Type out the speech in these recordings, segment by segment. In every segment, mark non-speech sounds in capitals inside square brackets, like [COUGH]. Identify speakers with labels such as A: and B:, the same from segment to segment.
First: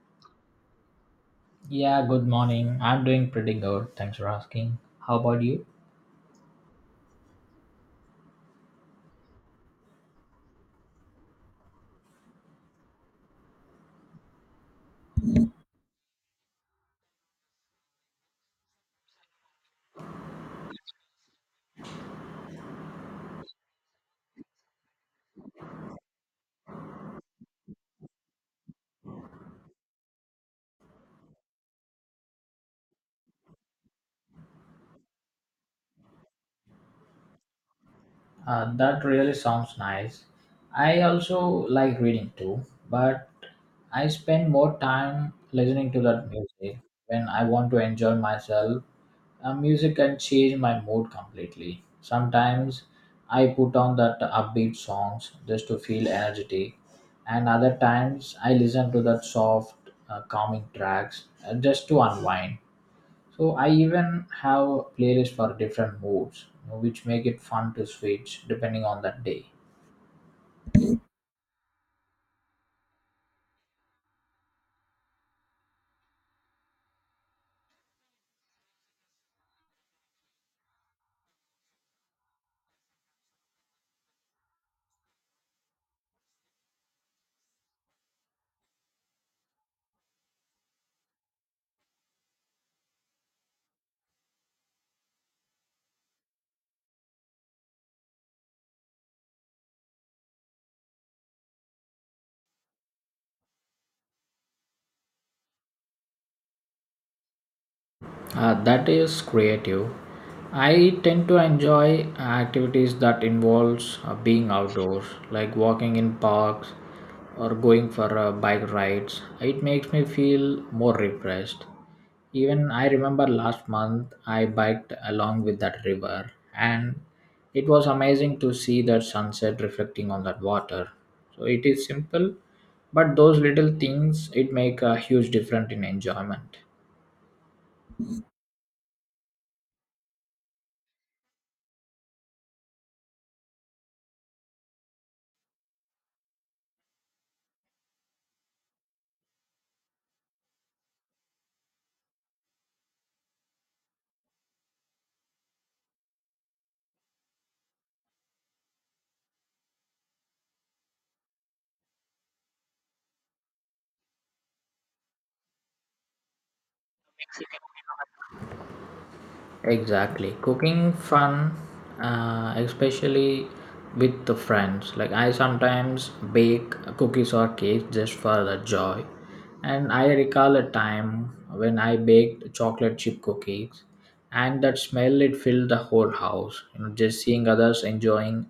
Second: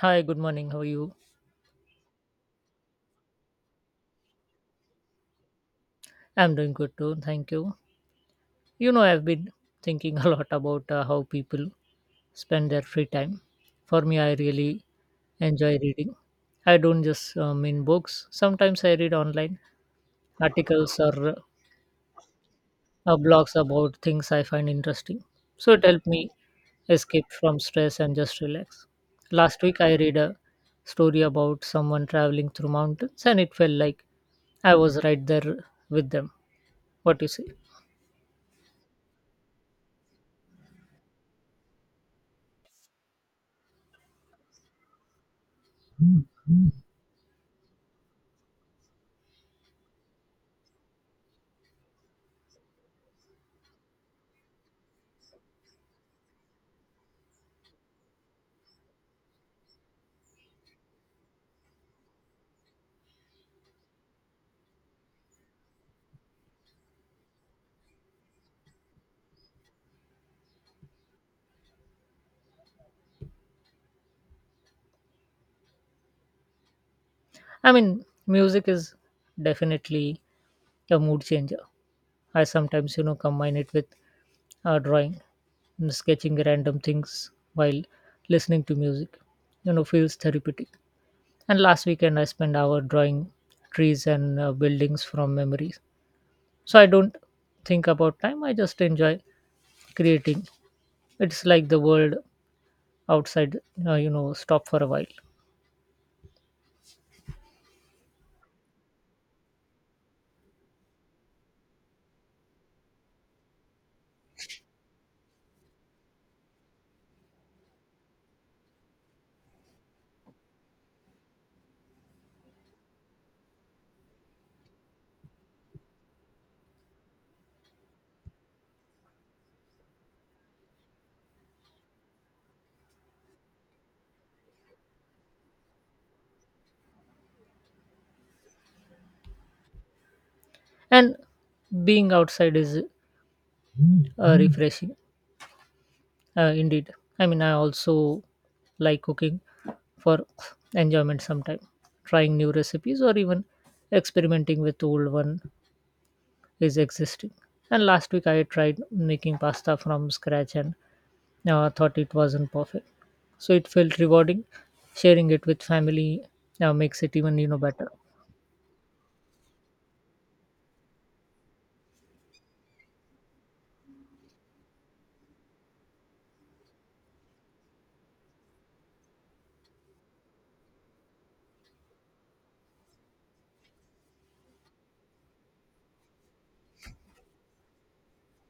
A: Hi, good morning. How are you?
B: Yeah, good morning. I'm doing pretty good. Thanks for asking. How about you?
A: I'm doing good too. Thank you. You know, I've been thinking a lot about how people spend their free time. For me, I really enjoy reading. I don't just mean books. Sometimes I read online articles or blogs about things I find interesting. So it helped me escape from stress and just relax. Last week, I read a story about someone traveling through mountains, and it felt like I was right there with them. What do you say?
B: That really sounds nice. I also like reading too, but I spend more time listening to that music when I want to enjoy myself. Music can change my mood completely. Sometimes I put on that upbeat songs just to feel energetic, and other times I listen to that soft, calming tracks just to unwind. So I even have playlists for different moods, which make it fun to switch depending on that day.
A: I mean, music is definitely a mood changer. I sometimes, you know, combine it with drawing, and sketching random things while listening to music. You know, feels therapeutic. And last weekend, I spent hour drawing trees and buildings from memories. So I don't think about time. I just enjoy creating. It's like the world outside, stop for a while.
B: That is creative. I tend to enjoy activities that involves being outdoors, like walking in parks or going for bike rides. It makes me feel more refreshed. Even I remember last month I biked along with that river, and it was amazing to see that sunset reflecting on that water. So it is simple, but those little things it make a huge difference in enjoyment.
A: And being outside is refreshing. Indeed. I mean, I also like cooking for enjoyment sometime. Trying new recipes or even experimenting with old one is existing. And last week I tried making pasta from scratch and thought it wasn't perfect. So it felt rewarding. Sharing it with family makes it even better.
B: Exactly. Cooking fun, especially with the friends. Like I sometimes bake cookies or cakes just for the joy. And I recall a time when I baked chocolate chip cookies and that smell it filled the whole house. You know, just seeing others enjoying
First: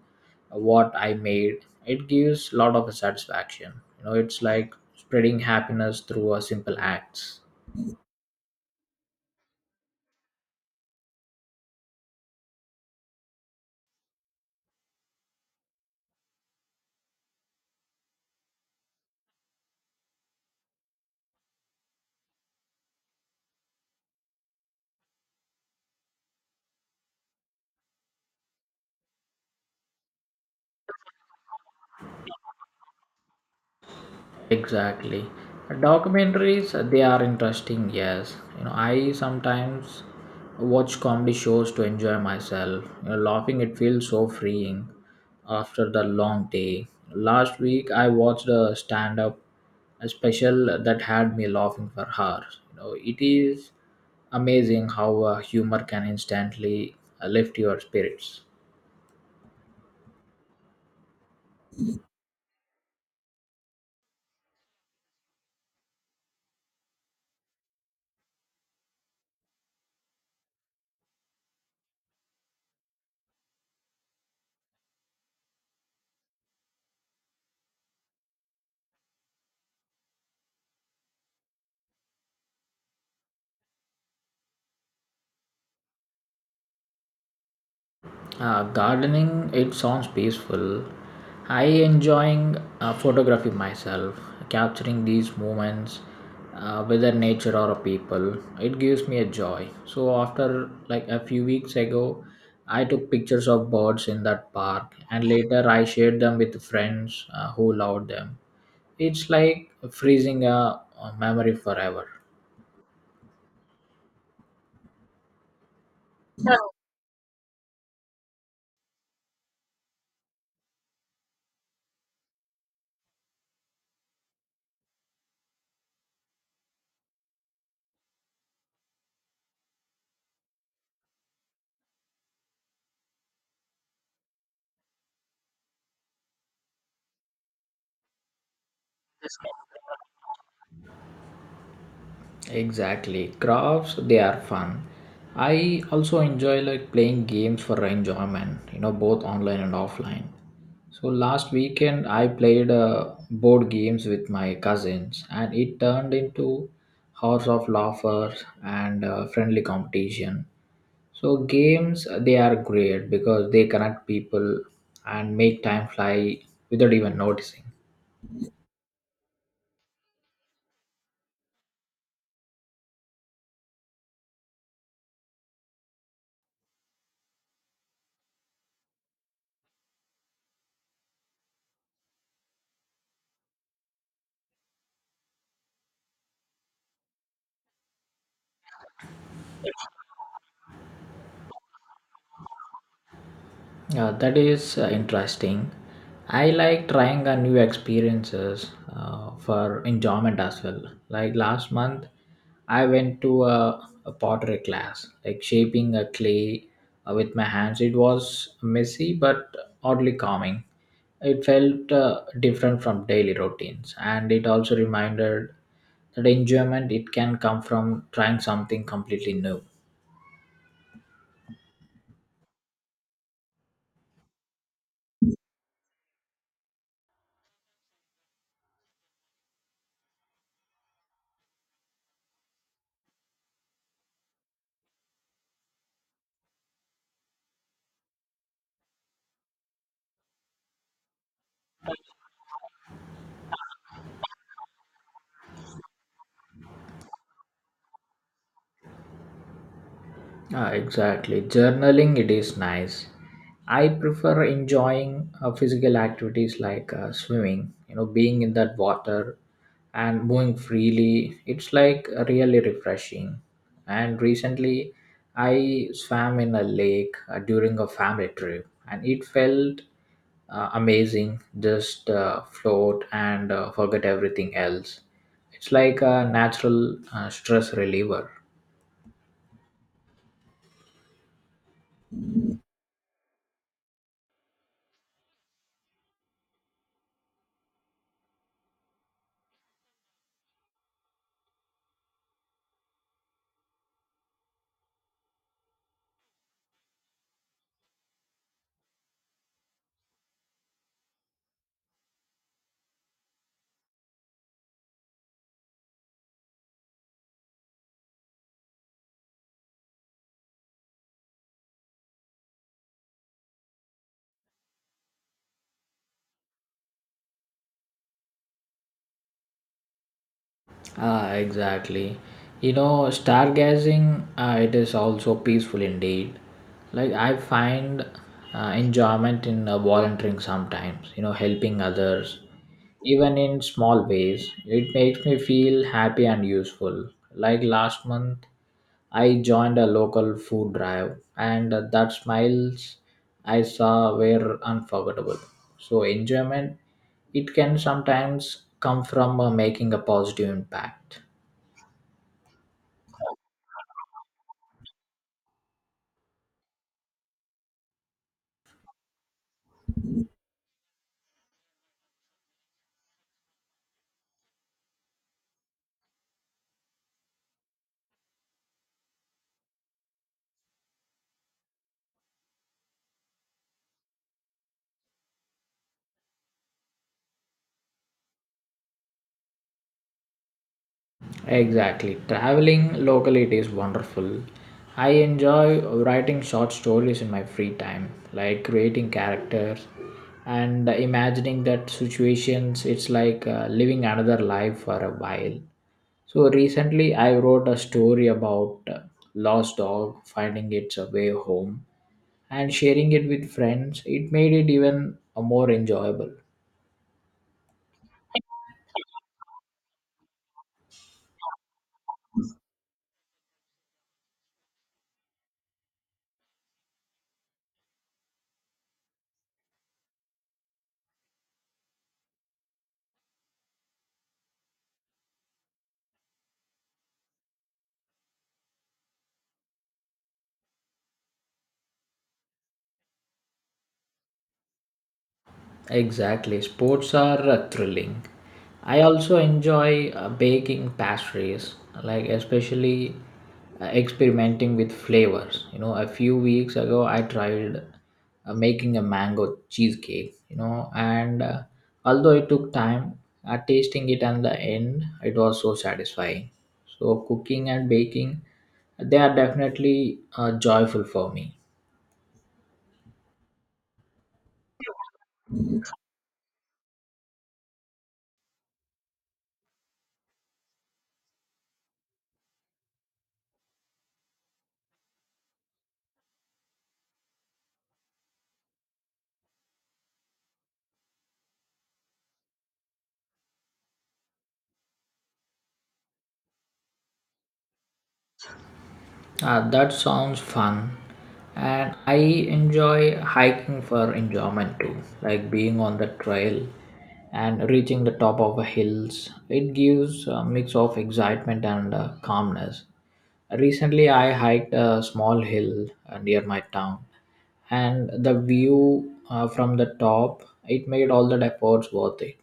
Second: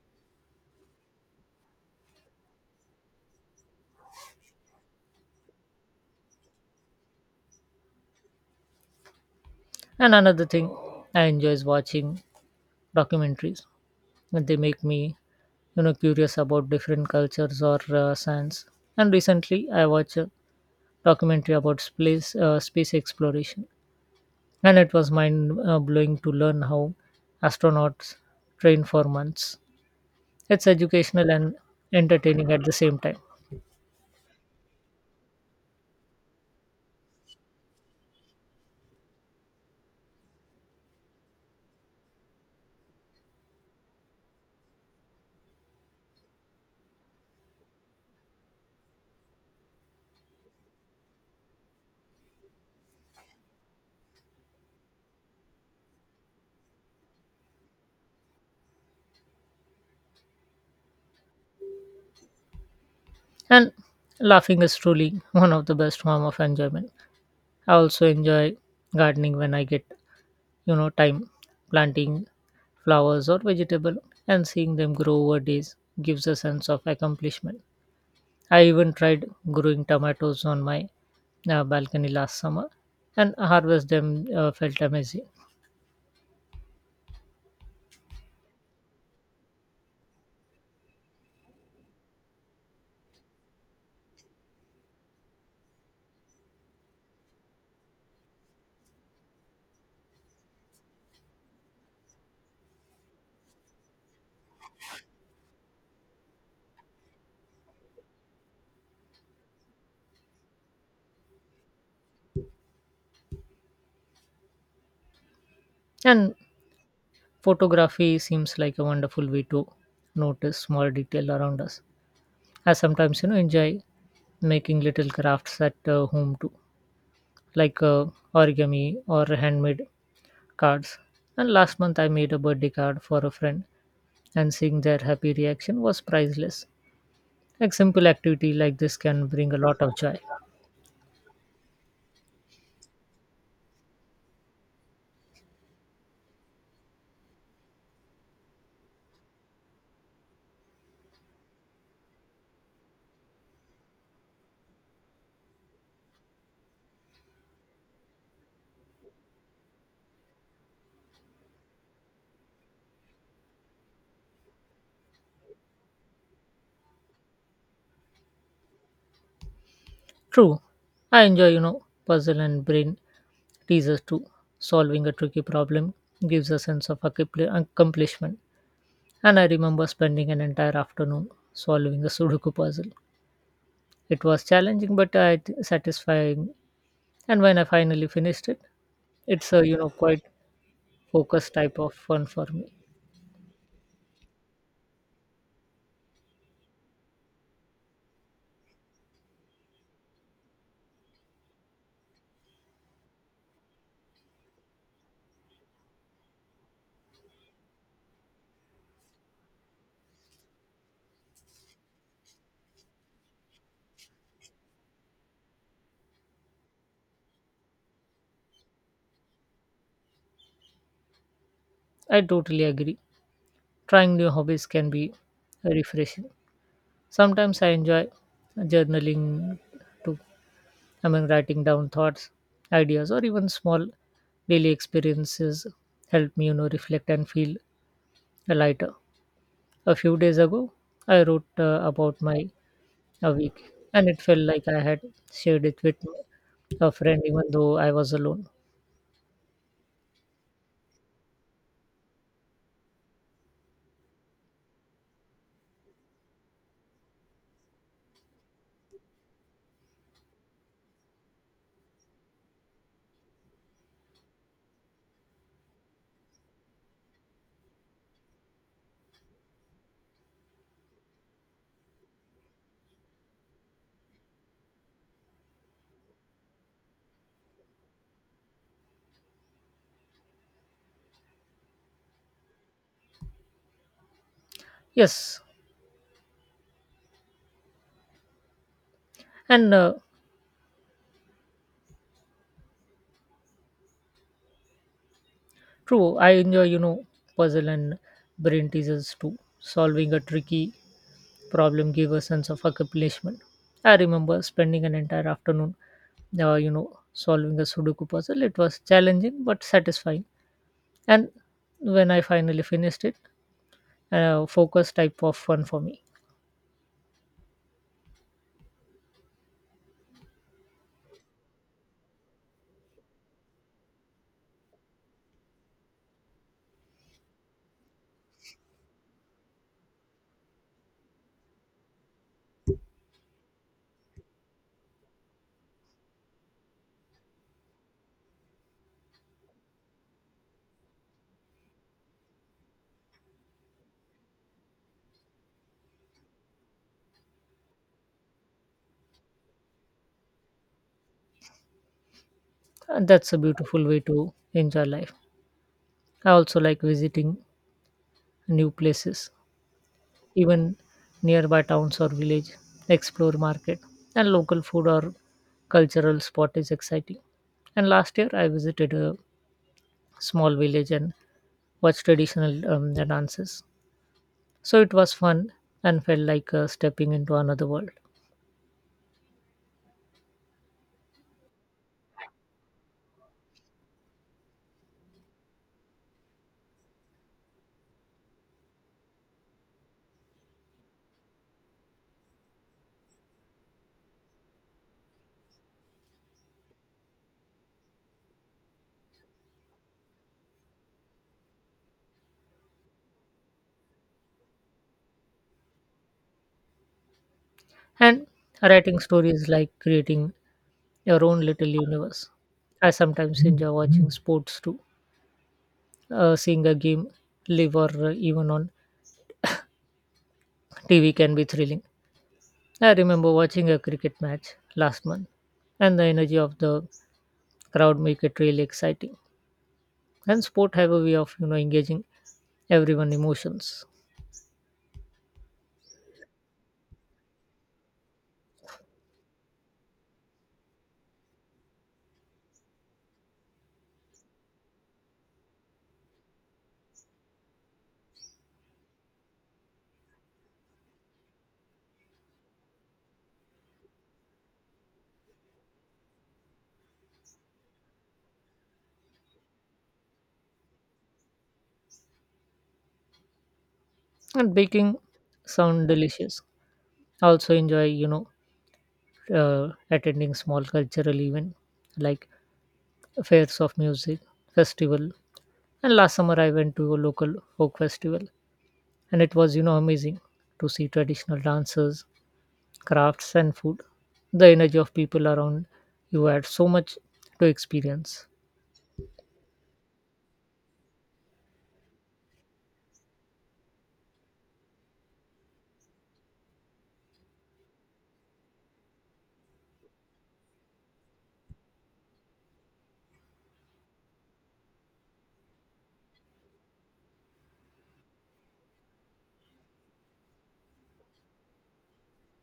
B: what I made, it gives a lot of satisfaction. You know, it's like spreading happiness through a simple acts.
A: And another thing I enjoy is watching documentaries. They make me curious about different cultures or science. And recently I watched documentary about space exploration, and it was mind blowing to learn how astronauts train for months. It's educational and entertaining at the same time,
B: Exactly. Documentaries, they are interesting, yes. You know, I sometimes watch comedy shows to enjoy myself. You know, laughing, it feels so freeing after the long day. Last week, I watched a stand up special that had me laughing for hours. You know, it is amazing how humor can instantly lift your spirits.
A: and laughing is truly [LAUGHS] one of the best form of enjoyment. I also enjoy gardening when I get time planting flowers or vegetable and seeing them grow over days gives a sense of accomplishment. I even tried growing tomatoes on my balcony last summer and harvest them felt amazing.
B: Gardening, it sounds peaceful. I enjoying photography myself, capturing these moments, whether nature or people. It gives me a joy. So after like a few weeks ago, I took pictures of birds in that park, and later I shared them with friends who loved them. It's like freezing a memory forever.
A: And photography seems like a wonderful way to notice small detail around us. I sometimes, you know, enjoy making little crafts at home too, like origami or handmade cards. And last month, I made a birthday card for a friend, and seeing their happy reaction was priceless. Like simple activity like this can bring a lot of joy.
B: Exactly. Crafts, they are fun. I also enjoy like playing games for enjoyment, you know, both online and offline. So last weekend I played board games with my cousins and it turned into hours of laughter and friendly competition. So games they are great because they connect people and make time fly without even noticing.
A: True, I enjoy, you know, puzzle and brain teases too. Solving a tricky problem gives a sense of accomplishment. And I remember spending an entire afternoon solving a Sudoku puzzle. It was challenging, but I satisfying. And when I finally finished it, it's a quite focused type of fun for me.
B: Yeah, that is interesting. I like trying a new experiences for enjoyment as well. Like last month, I went to a pottery class, like shaping a clay with my hands. It was messy but oddly calming. It felt different from daily routines, and it also reminded that enjoyment it can come from trying something completely new.
A: I totally agree. Trying new hobbies can be refreshing. Sometimes I enjoy journaling too, among writing down thoughts, ideas, or even small daily experiences help me, you know, reflect and feel lighter. A few days ago, I wrote about my a week, and it felt like I had shared it with a friend, even though I was alone.
B: Ah, exactly. Journaling, it is nice. I prefer enjoying physical activities like swimming, you know, being in that water and moving freely. It's like really refreshing. And recently, I swam in a lake during a family trip and it felt amazing. Just float and forget everything else. It's like a natural stress reliever.
A: Yes, and true, I enjoy, you know, puzzle and brain teasers too. Solving a tricky problem gave a sense of accomplishment. I remember spending an entire afternoon you know, solving a Sudoku puzzle. It was challenging but satisfying. And when I finally finished it, focus type of fun for me.
B: Ah, exactly. You know, stargazing, it is also peaceful indeed. Like I find enjoyment in volunteering sometimes, you know, helping others, even in small ways. It makes me feel happy and useful. Like last month, I joined a local food drive, and that smiles I saw were unforgettable. So, enjoyment, it can sometimes come from making a positive impact.
A: And that's a beautiful way to enjoy life. I also like visiting new places, even nearby towns or village, explore market, and local food or cultural spot is exciting. And last year, I visited a small village and watched traditional dances. So it was fun and felt like stepping into another world.
B: Exactly. Traveling locally, it is wonderful. I enjoy writing short stories in my free time, like creating characters and imagining that situations. It's like living another life for a while. So recently, I wrote a story about lost dog finding its way home and sharing it with friends. It made it even more enjoyable.
A: And writing stories like creating your own little universe. I sometimes enjoy watching sports too. Seeing a game live or even on TV can be thrilling. I remember watching a cricket match last month, and the energy of the crowd make it really exciting. And sport have a way of engaging everyone emotions.
B: Exactly. Sports are thrilling. I also enjoy baking pastries, like especially experimenting with flavors. You know, a few weeks ago I tried making a mango cheesecake, you know, and although it took time, tasting it and the end, it was so satisfying. So cooking and baking, they are definitely joyful for me.
A: And baking sound delicious. I also enjoy attending small cultural event like fairs of music festival, and last summer I went to a local folk festival, and it was amazing to see traditional dances, crafts, and food. The energy of people around you had so much to experience,
B: Ah, that sounds fun. And I enjoy hiking for enjoyment too, like being on the trail and reaching the top of the hills. It gives a mix of excitement and calmness. Recently, I hiked a small hill near my town, and the view from the top it made all the efforts worth it.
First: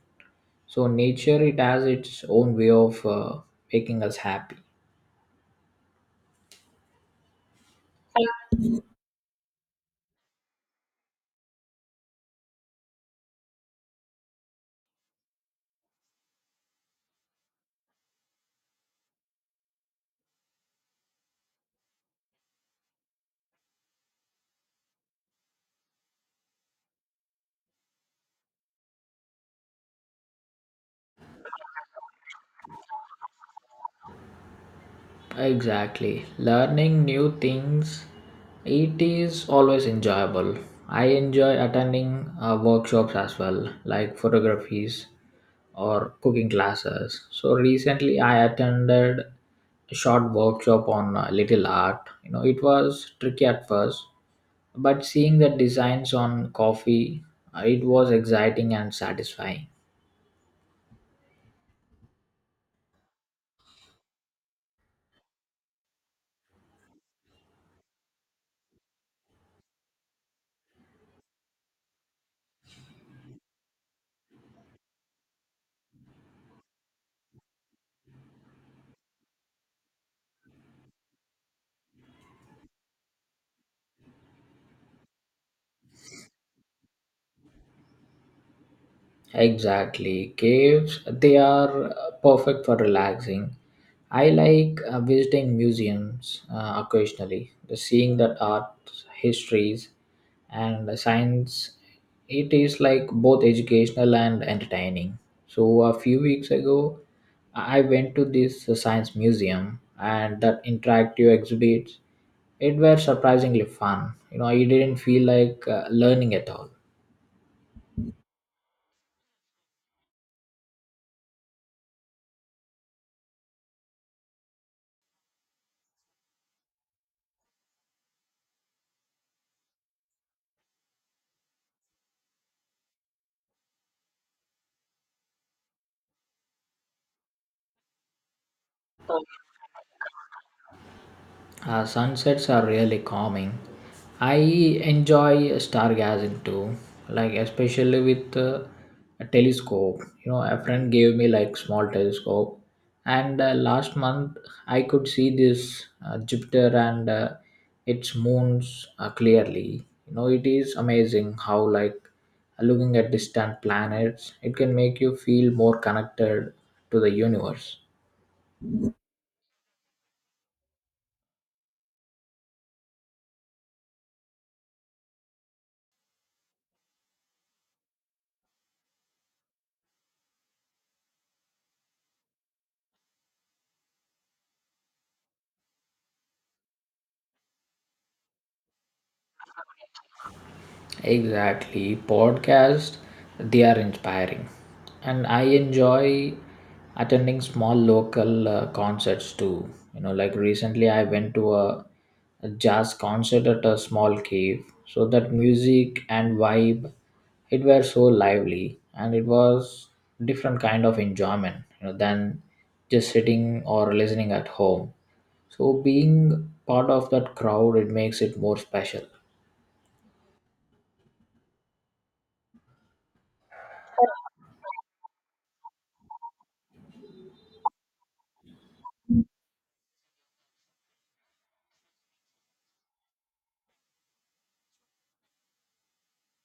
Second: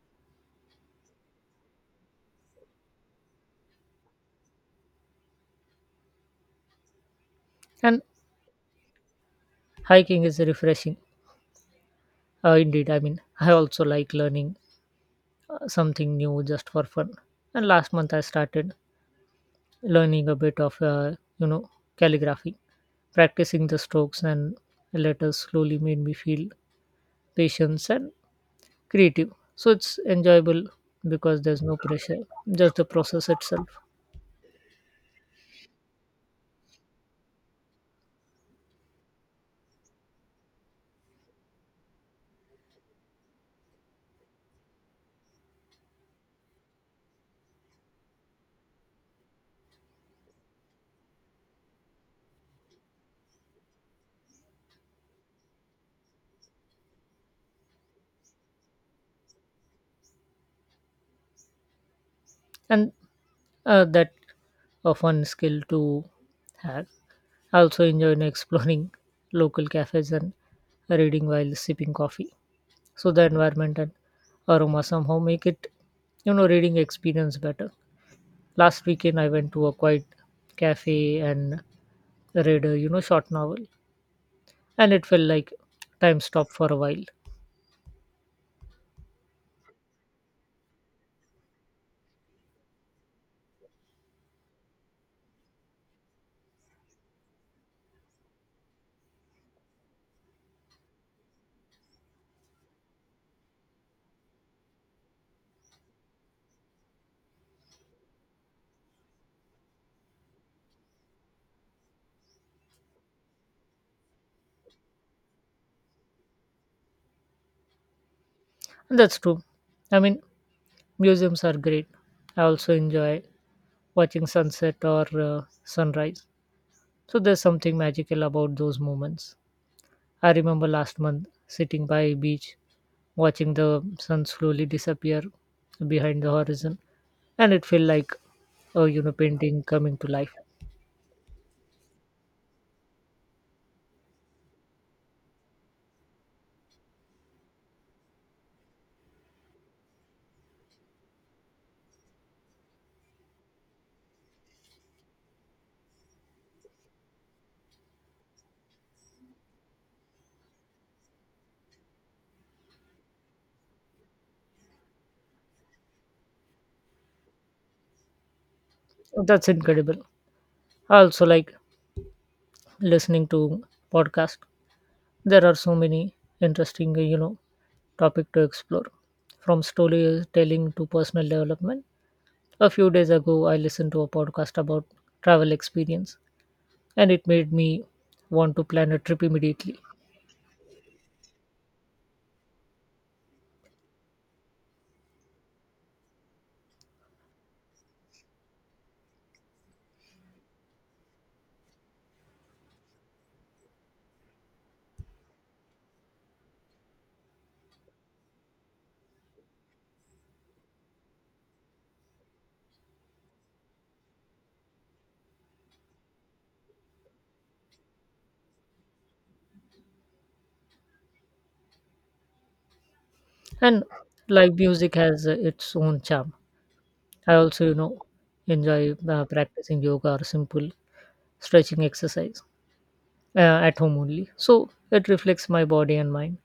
B: So nature it has its own way of making us happy.
A: and hiking is refreshing indeed. I mean, I also like learning something new just for fun, and last month I started learning a bit of you know calligraphy. Practicing the strokes and letters slowly made me feel patience and creative. So it's enjoyable because there's no pressure, just the process itself.
B: Exactly. Learning new things, it is always enjoyable. I enjoy attending workshops as well, like photographies or cooking classes. So recently, I attended a short workshop on little art. You know, it was tricky at first, but seeing the designs on coffee, it was exciting and satisfying.
A: And that a fun skill to have. I also enjoy exploring [LAUGHS] local cafes and reading while sipping coffee. So the environment and aroma somehow make it, you know, reading experience better. Last weekend I went to a quiet cafe and read a short novel, and it felt like time stopped for a while.
B: Exactly. Caves, they are perfect for relaxing. I like visiting museums occasionally, The seeing that art, histories, and the science. It is like both educational and entertaining. So, a few weeks ago, I went to this science museum, and that interactive exhibits, it were surprisingly fun. You know, I didn't feel like learning at all.
A: And that's true. I mean, museums are great. I also enjoy watching sunset or sunrise. So there's something magical about those moments. I remember last month sitting by a beach watching the sun slowly disappear behind the horizon, and it felt like a painting coming to life.
B: Sunsets are really calming. I enjoy stargazing too, like especially with a telescope. You know, a friend gave me like small telescope, and last month I could see this Jupiter and its moons clearly. You know, it is amazing how like looking at distant planets, it can make you feel more connected to the universe.
A: That's incredible. I also like listening to podcast. There are so many interesting topic to explore, from storytelling to personal development. A few days ago, I listened to a podcast about travel experience, and it made me want to plan a trip immediately.
B: Exactly. Podcast, they are inspiring. And I enjoy attending small local concerts too. You know, like recently I went to a jazz concert at a small cave. So that music and vibe, it were so lively and it was different kind of enjoyment, you know, than just sitting or listening at home. So being part of that crowd, it makes it more special.
A: And live music has its own charm. I also, you know, enjoy practicing yoga or simple stretching exercise uh, at home only. So it reflects my body and mind.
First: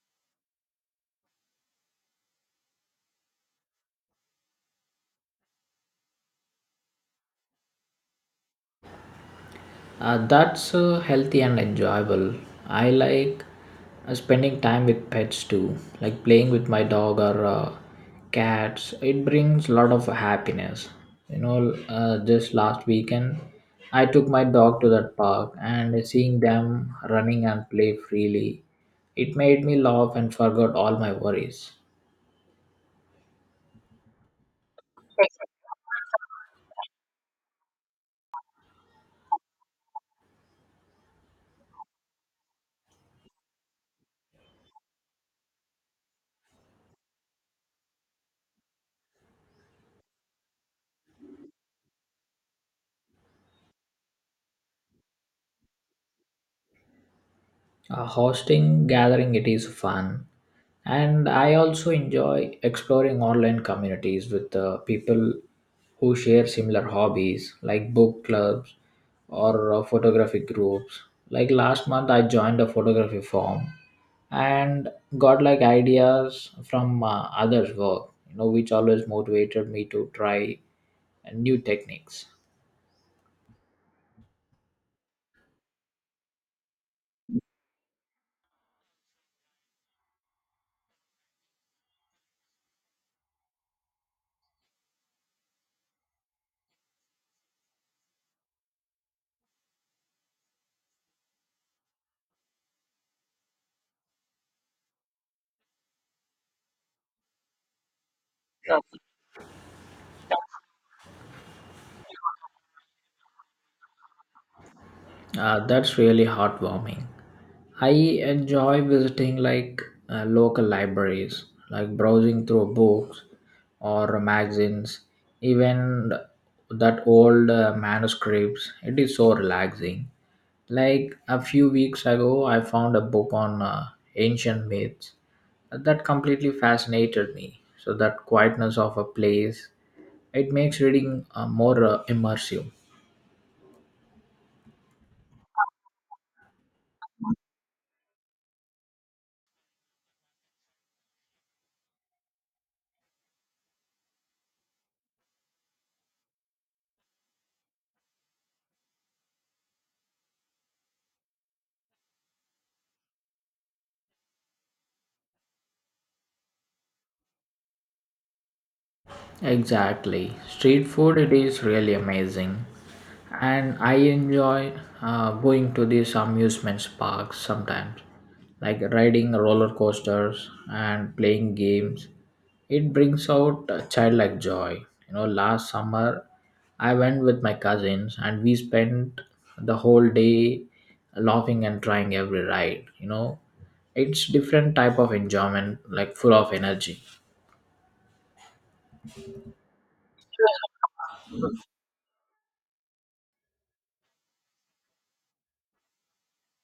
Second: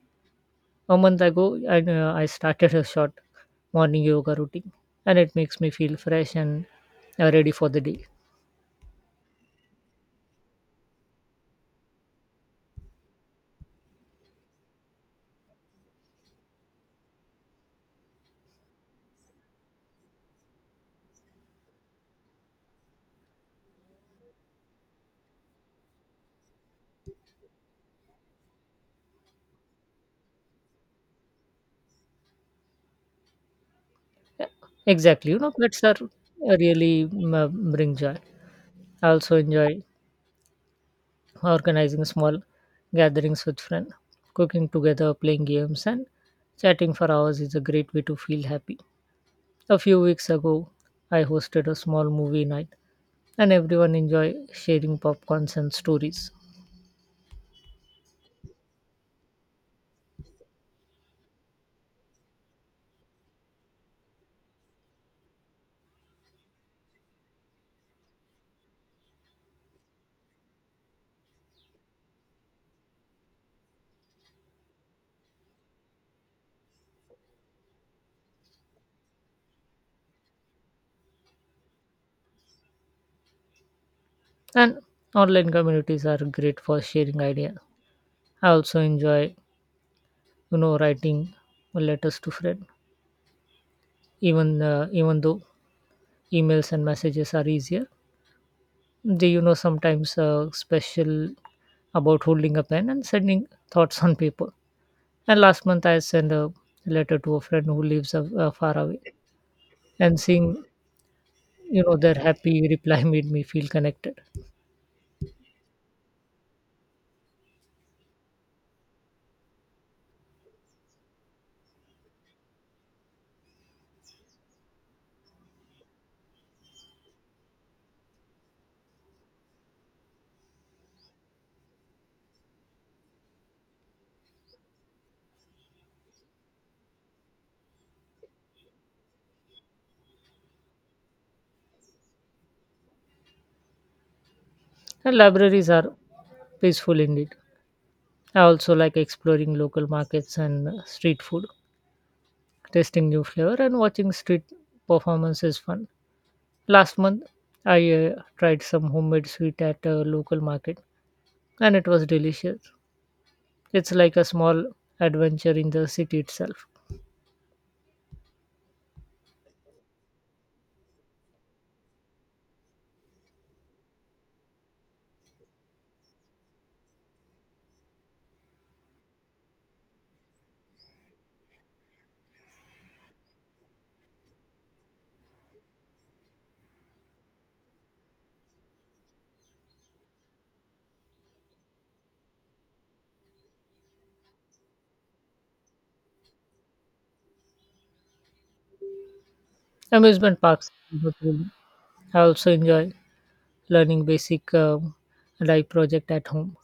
A: A month ago, I started a short morning yoga routine, and it makes me feel fresh and ready for the day.
B: That's healthy and enjoyable. I like spending time with pets too, like playing with my dog or cats. It brings a lot of happiness. Just last weekend, I took my dog to that park and seeing them running and play freely, it made me laugh and forgot all my worries.
A: Yeah, exactly, you know, pets are bring joy. I also enjoy organizing small gatherings with friends. Cooking together, playing games, and chatting for hours is a great way to feel happy. A few weeks ago, I hosted a small movie night, and everyone enjoyed sharing popcorns and stories.
B: Hosting gathering it is fun and I also enjoy exploring online communities with people who share similar hobbies like book clubs or photography groups like last month I joined a photography firm and got like ideas from others work you know which always motivated me to try new techniques
A: And online communities are great for sharing ideas. I also enjoy, you know, writing letters to friends. Even though emails and messages are easier, do you know sometimes special about holding a pen and sending thoughts on paper? And last month I sent a letter to a friend who lives far away, and seeing their happy reply [LAUGHS] made me feel connected.
B: That's really heartwarming. I enjoy visiting like local libraries, like browsing through books or magazines, even that old manuscripts. It is so relaxing. Like a few weeks ago, I found a book on ancient myths that completely fascinated me. So that quietness of a place, it makes reading more immersive.
A: And libraries are peaceful indeed. I also like exploring local markets and street food, tasting new flavor, and watching street performance is fun. Last month I tried some homemade sweet at a local market, and it was delicious. It's like a small adventure in the city itself.
B: Exactly. Street food, it is really amazing. And I enjoy going to these amusement parks sometimes, like riding roller coasters and playing games. It brings out a childlike joy. You know, last summer I went with my cousins and we spent the whole day laughing and trying every ride. You know, it's different type of enjoyment, like full of energy.
A: Amusement parks I also enjoy learning basic life project at home,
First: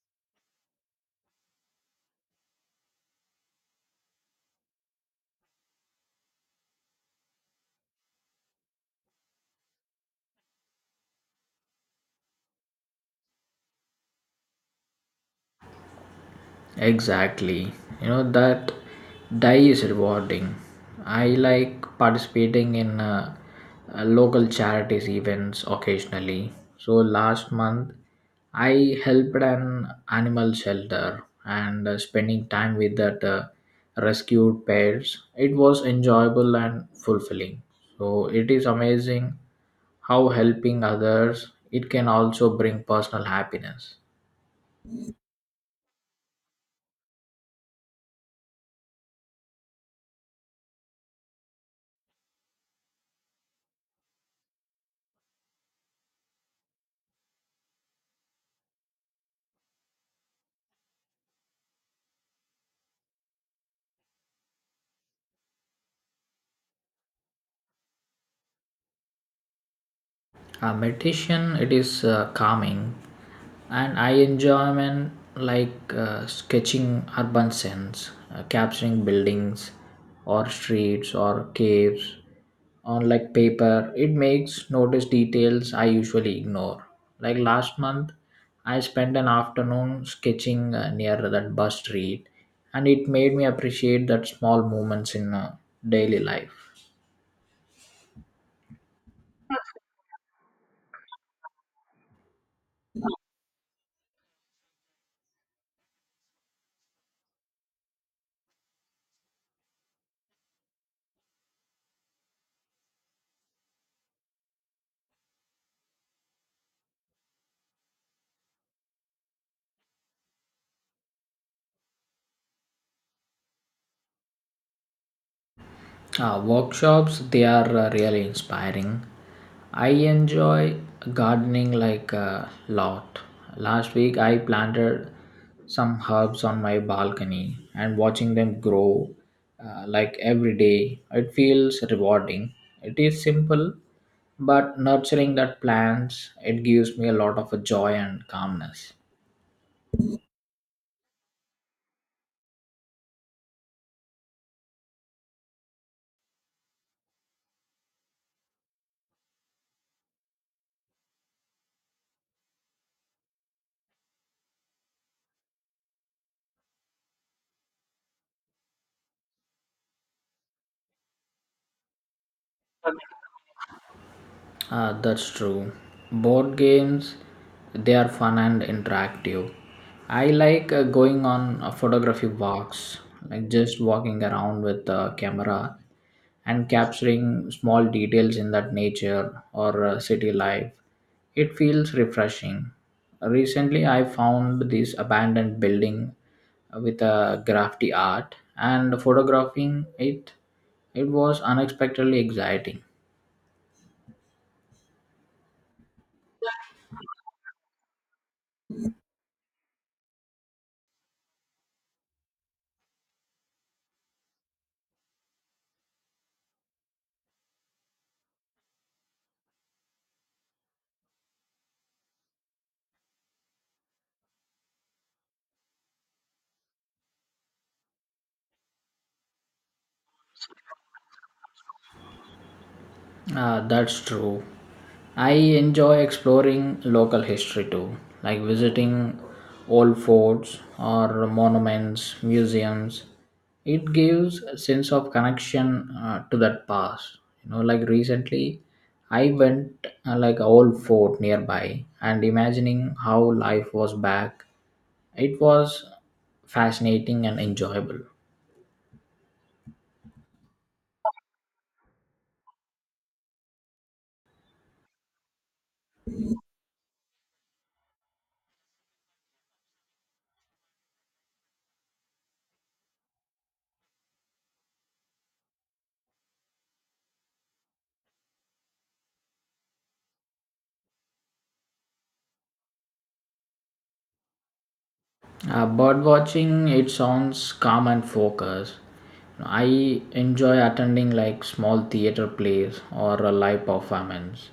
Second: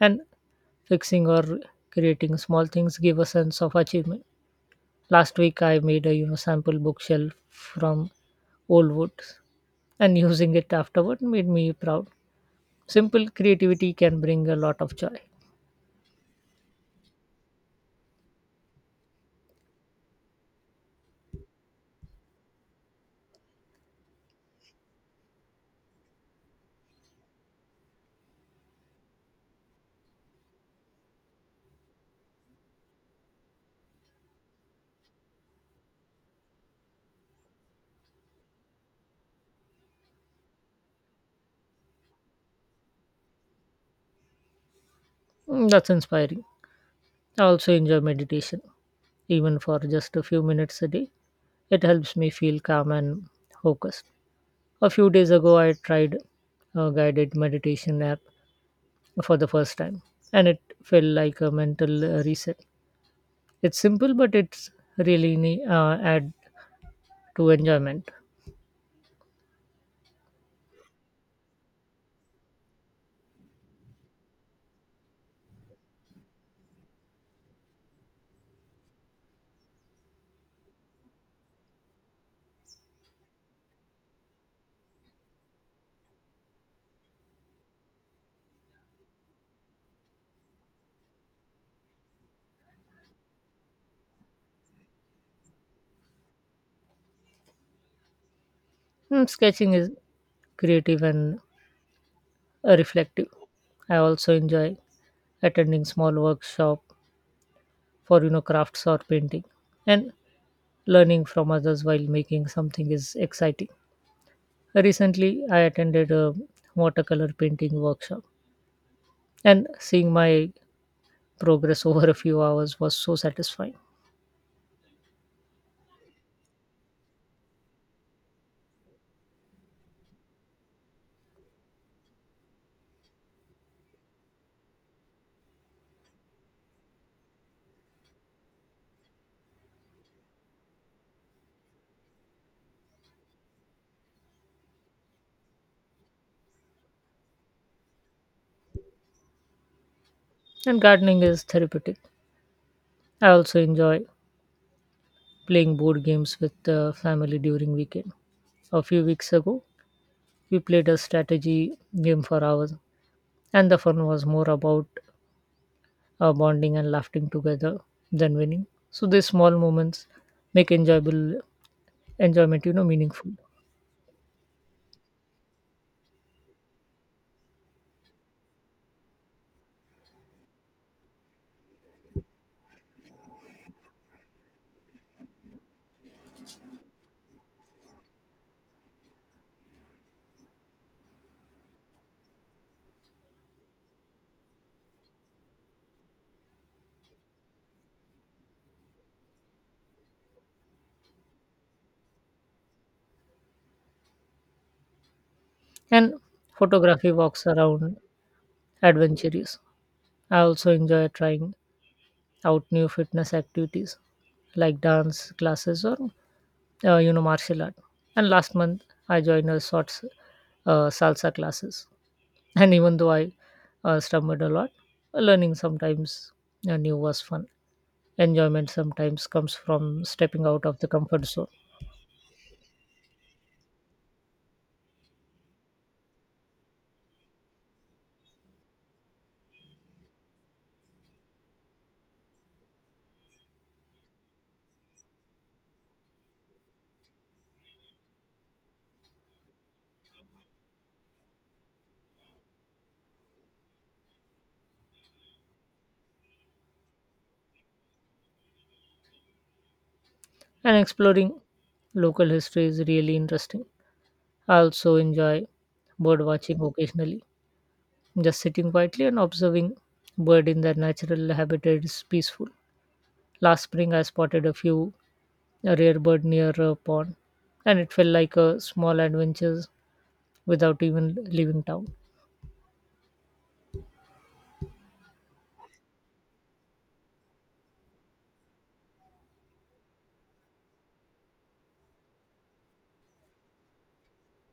A: and fixing or creating small things give a sense of achievement. Last week I made a sample bookshelf from old wood, and using it afterward made me proud. Simple creativity can bring a lot of joy.
B: Exactly. You know, that die is rewarding. I like participating in local charities events occasionally. So, last month I helped an animal shelter and spending time with that rescued pets. It was enjoyable and fulfilling. So, it is amazing how helping others it can also bring personal happiness.
A: That's inspiring. I also enjoy meditation even for just a few minutes a day. It helps me feel calm and focused. A few days ago, I tried a guided meditation app for the first time, and it felt like a mental reset. It's simple, but it's really add to enjoyment.
B: Meditation it is calming, and I enjoyment like sketching urban scenes, capturing buildings, or streets or caves on like paper. It makes notice details I usually ignore. Like last month, I spent an afternoon sketching near that bus street, and it made me appreciate that small moments in daily life.
A: Sketching is creative and reflective. I also enjoy attending small workshop for crafts or painting, and learning from others while making something is exciting. Recently, I attended a watercolor painting workshop, and seeing my progress [LAUGHS] over a few hours was so satisfying.
B: Workshops they are really inspiring. I enjoy gardening like a lot. Last week I planted some herbs on my balcony and watching them grow like every day it feels rewarding. It is simple but nurturing that plants it gives me a lot of joy and calmness.
A: And gardening is therapeutic. I also enjoy playing board games with the family during weekend. A few weeks ago, we played a strategy game for hours, and the fun was more about bonding and laughing together than winning. So these small moments make enjoyable enjoyment, you know, meaningful.
B: That's true. Board games, they are fun and interactive. I like going on a photography walks, like just walking around with the camera and capturing small details in that nature or city life. It feels refreshing. Recently, I found this abandoned building with a graffiti art and photographing it. It was unexpectedly exciting.
A: And photography walks around adventurous. I also enjoy trying out new fitness activities like dance classes or martial art. And last month I joined a short salsa classes. [LAUGHS] And even though I stumbled a lot, learning sometimes new was fun. Enjoyment sometimes comes from stepping out of the comfort zone,
B: Ah, that's true. I enjoy exploring local history too, like visiting old forts or monuments, museums. It gives a sense of connection to that past. You know, like recently, I went like a old fort nearby and imagining how life was back. It was fascinating and enjoyable.
A: and exploring local history is really interesting. I also enjoy bird watching occasionally. Just sitting quietly and observing bird in their natural habitat is peaceful. Last spring, I spotted a rare bird near a pond, and it felt like a small adventure without even leaving town.
B: Bird watching, it sounds calm and focused. I enjoy attending like small theater plays or a live performance.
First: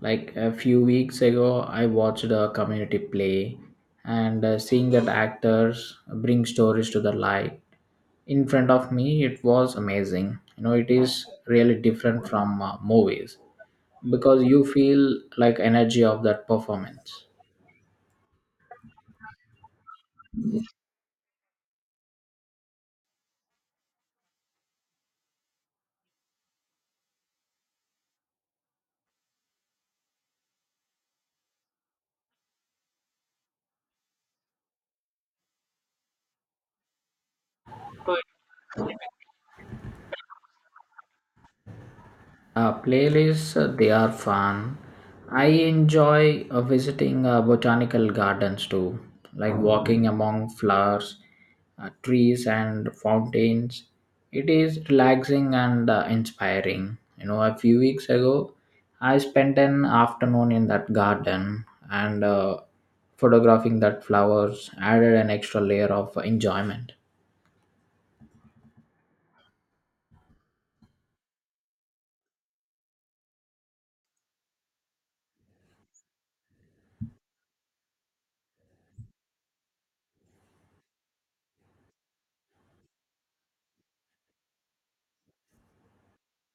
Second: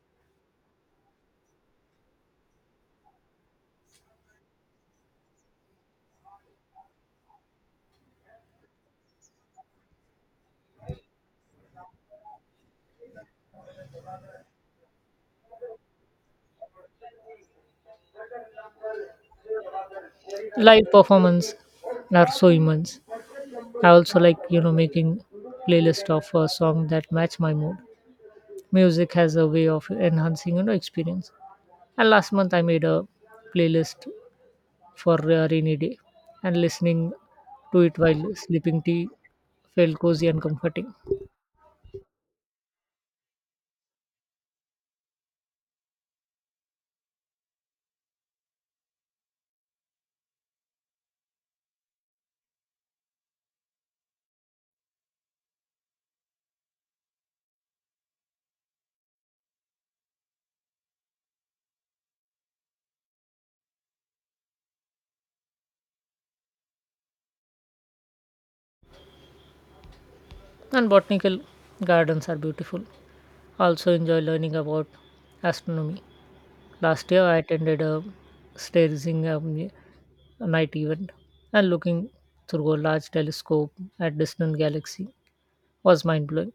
B: Like a few weeks ago, I watched a community play, and seeing that actors bring stories to the light in front of me, it was amazing. You know, it is really different from movies because you feel like energy of that performance.
A: Live performance are so immense. I also like making playlist of a song that match my mood. Music has a way of enhancing experience. And last month, I made a playlist for a rainy day, and listening to it while sleeping tea felt cozy and comforting.
B: Playlists, they are fun. I enjoy visiting botanical gardens too, like walking among flowers, trees, and fountains. It is relaxing and inspiring. You know, a few weeks ago, I spent an afternoon in that garden and photographing that flowers added an extra layer of enjoyment.
A: And botanical gardens are beautiful. Also enjoy learning about astronomy. Last year, I attended a stargazing night event, and looking through a large telescope at distant galaxy was mind blowing.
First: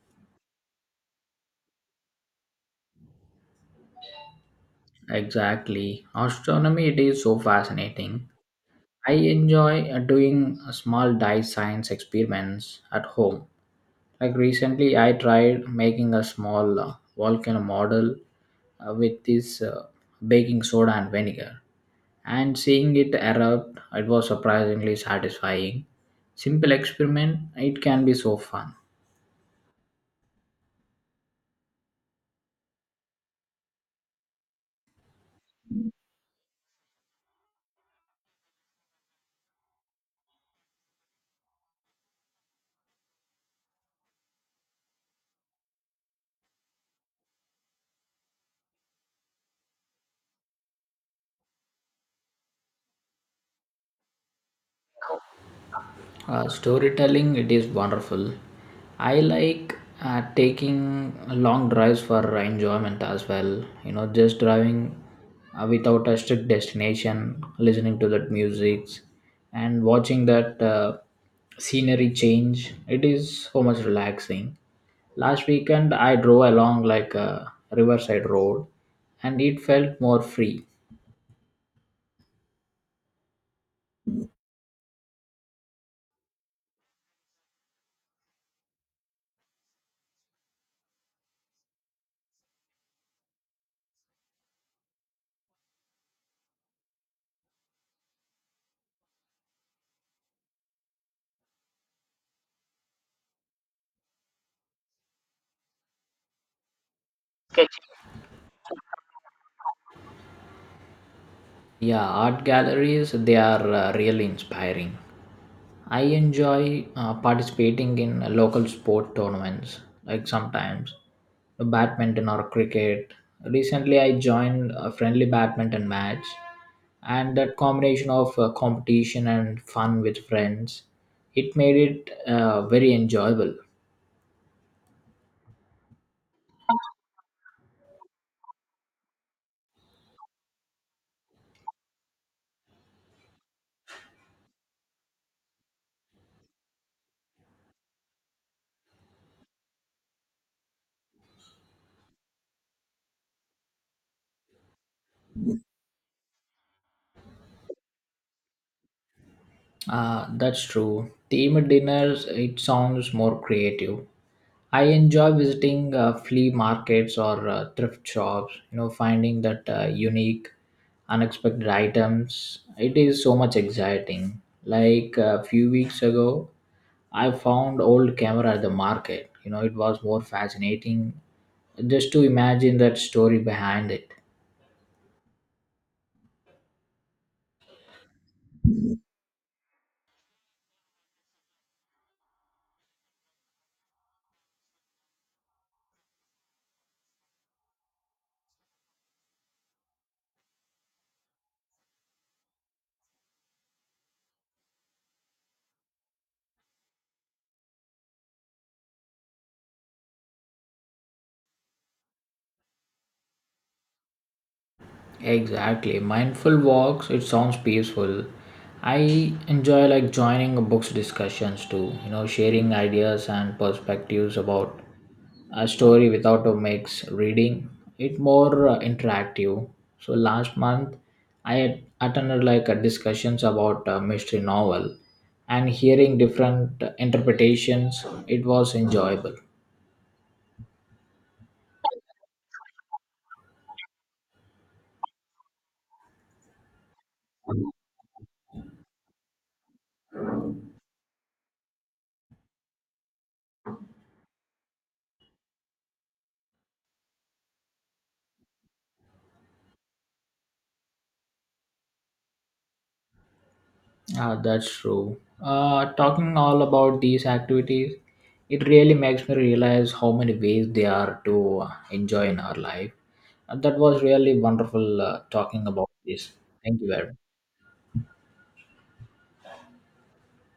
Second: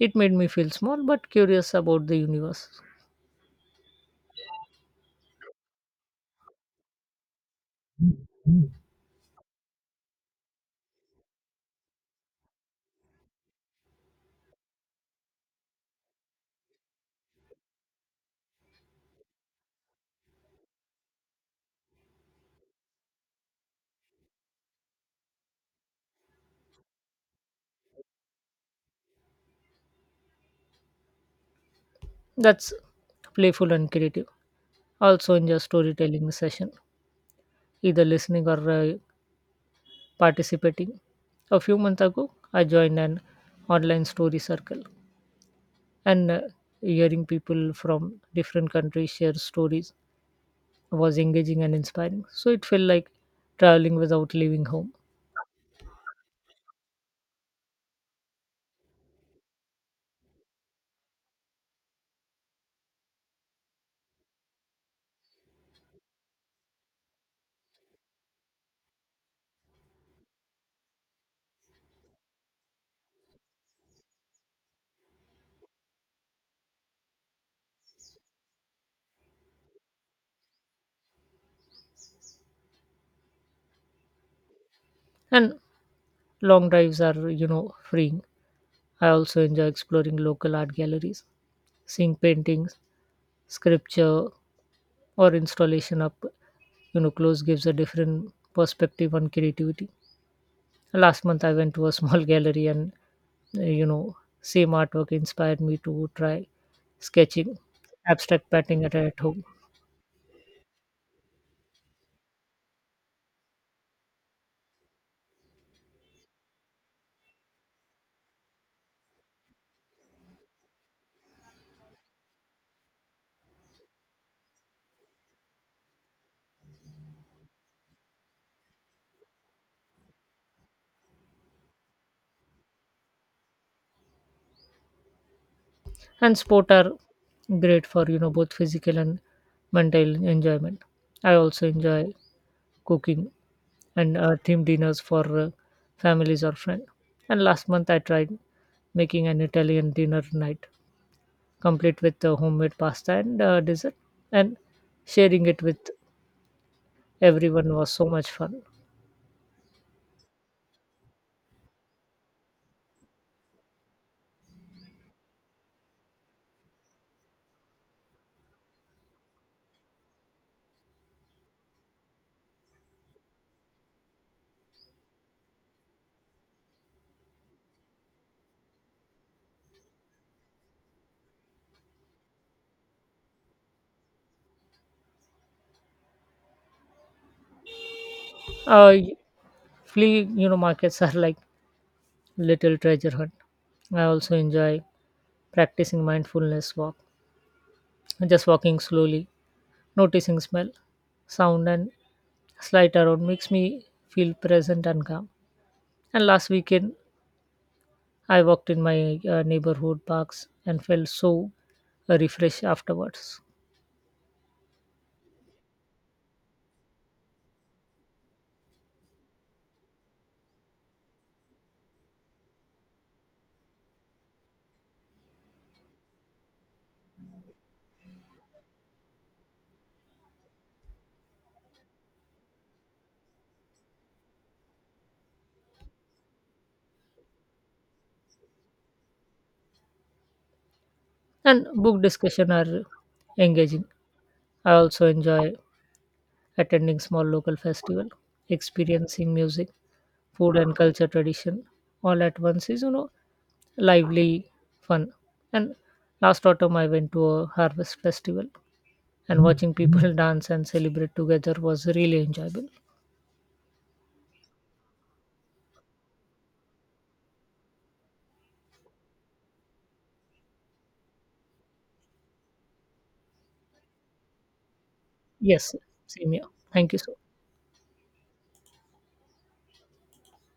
A: It made me feel small but curious about the universe.
B: Exactly. Astronomy, it is so fascinating. I enjoy doing small diet science experiments at home. Like recently, I tried making a small volcano model with this baking soda and vinegar, and seeing it erupt, it was surprisingly satisfying. Simple experiment, it can be so fun.
A: That's playful and creative. Also enjoy storytelling session, either listening or participating. A few months ago, I joined an online story circle, and hearing people from different countries share stories was engaging and inspiring, so it felt like traveling without leaving home.
B: Storytelling it is wonderful I like taking long drives for enjoyment as well you know just driving without a strict destination listening to that music and watching that scenery change it is so much relaxing last weekend I drove along like a riverside road and it felt more free
A: And long drives are freeing. I also enjoy exploring local art galleries. Seeing paintings, sculpture, or installation up close gives a different perspective on creativity. Last month I went to a small [LAUGHS] gallery, and uh, you know same artwork inspired me to try sketching abstract painting at home.
B: yeah art galleries they are really inspiring I enjoy participating in local sport tournaments, like sometimes badminton or cricket. Recently, I joined a friendly badminton match, and that combination of competition and fun with friends, it made it very enjoyable.
A: And sport are great for both physical and mental enjoyment. I also enjoy cooking and theme dinners for families or friends. And last month I tried making an Italian dinner night, complete with homemade pasta and dessert, and sharing it with everyone was so much fun.
B: That's true. Themed dinners, it sounds more creative. I enjoy visiting flea markets or thrift shops, you know, finding that unique, unexpected items. It is so much exciting. Like a few weeks ago, I found old camera at the market. You know, it was more fascinating just to imagine that story behind it.
A: uh, Flea markets are like little treasure hunt. I also enjoy practicing mindfulness walk, just walking slowly. Noticing smell, sound, and slight around makes me feel present and calm. And last weekend, I walked in my neighborhood parks and felt so refreshed afterwards.
B: Exactly. Mindful walks, it sounds peaceful. I enjoy like joining books discussions too, you know, sharing ideas and perspectives about a story without a mix reading. It more interactive. So last month I had attended like a discussions about a mystery novel and hearing different interpretations, it was enjoyable.
A: And book discussion are engaging. I also enjoy attending small local festival, experiencing music, food, and culture tradition all at once is lively fun. And last autumn, I went to a harvest festival, and watching people dance and celebrate together was really enjoyable.
B: Ah, that's true. Talking all about these activities, it really makes me realize how many ways they are to enjoy in our life. And that was really wonderful talking
A: Yes,
B: about
A: same
B: this.
A: here.
B: Thank you
A: Thank you
B: very
A: so
B: much.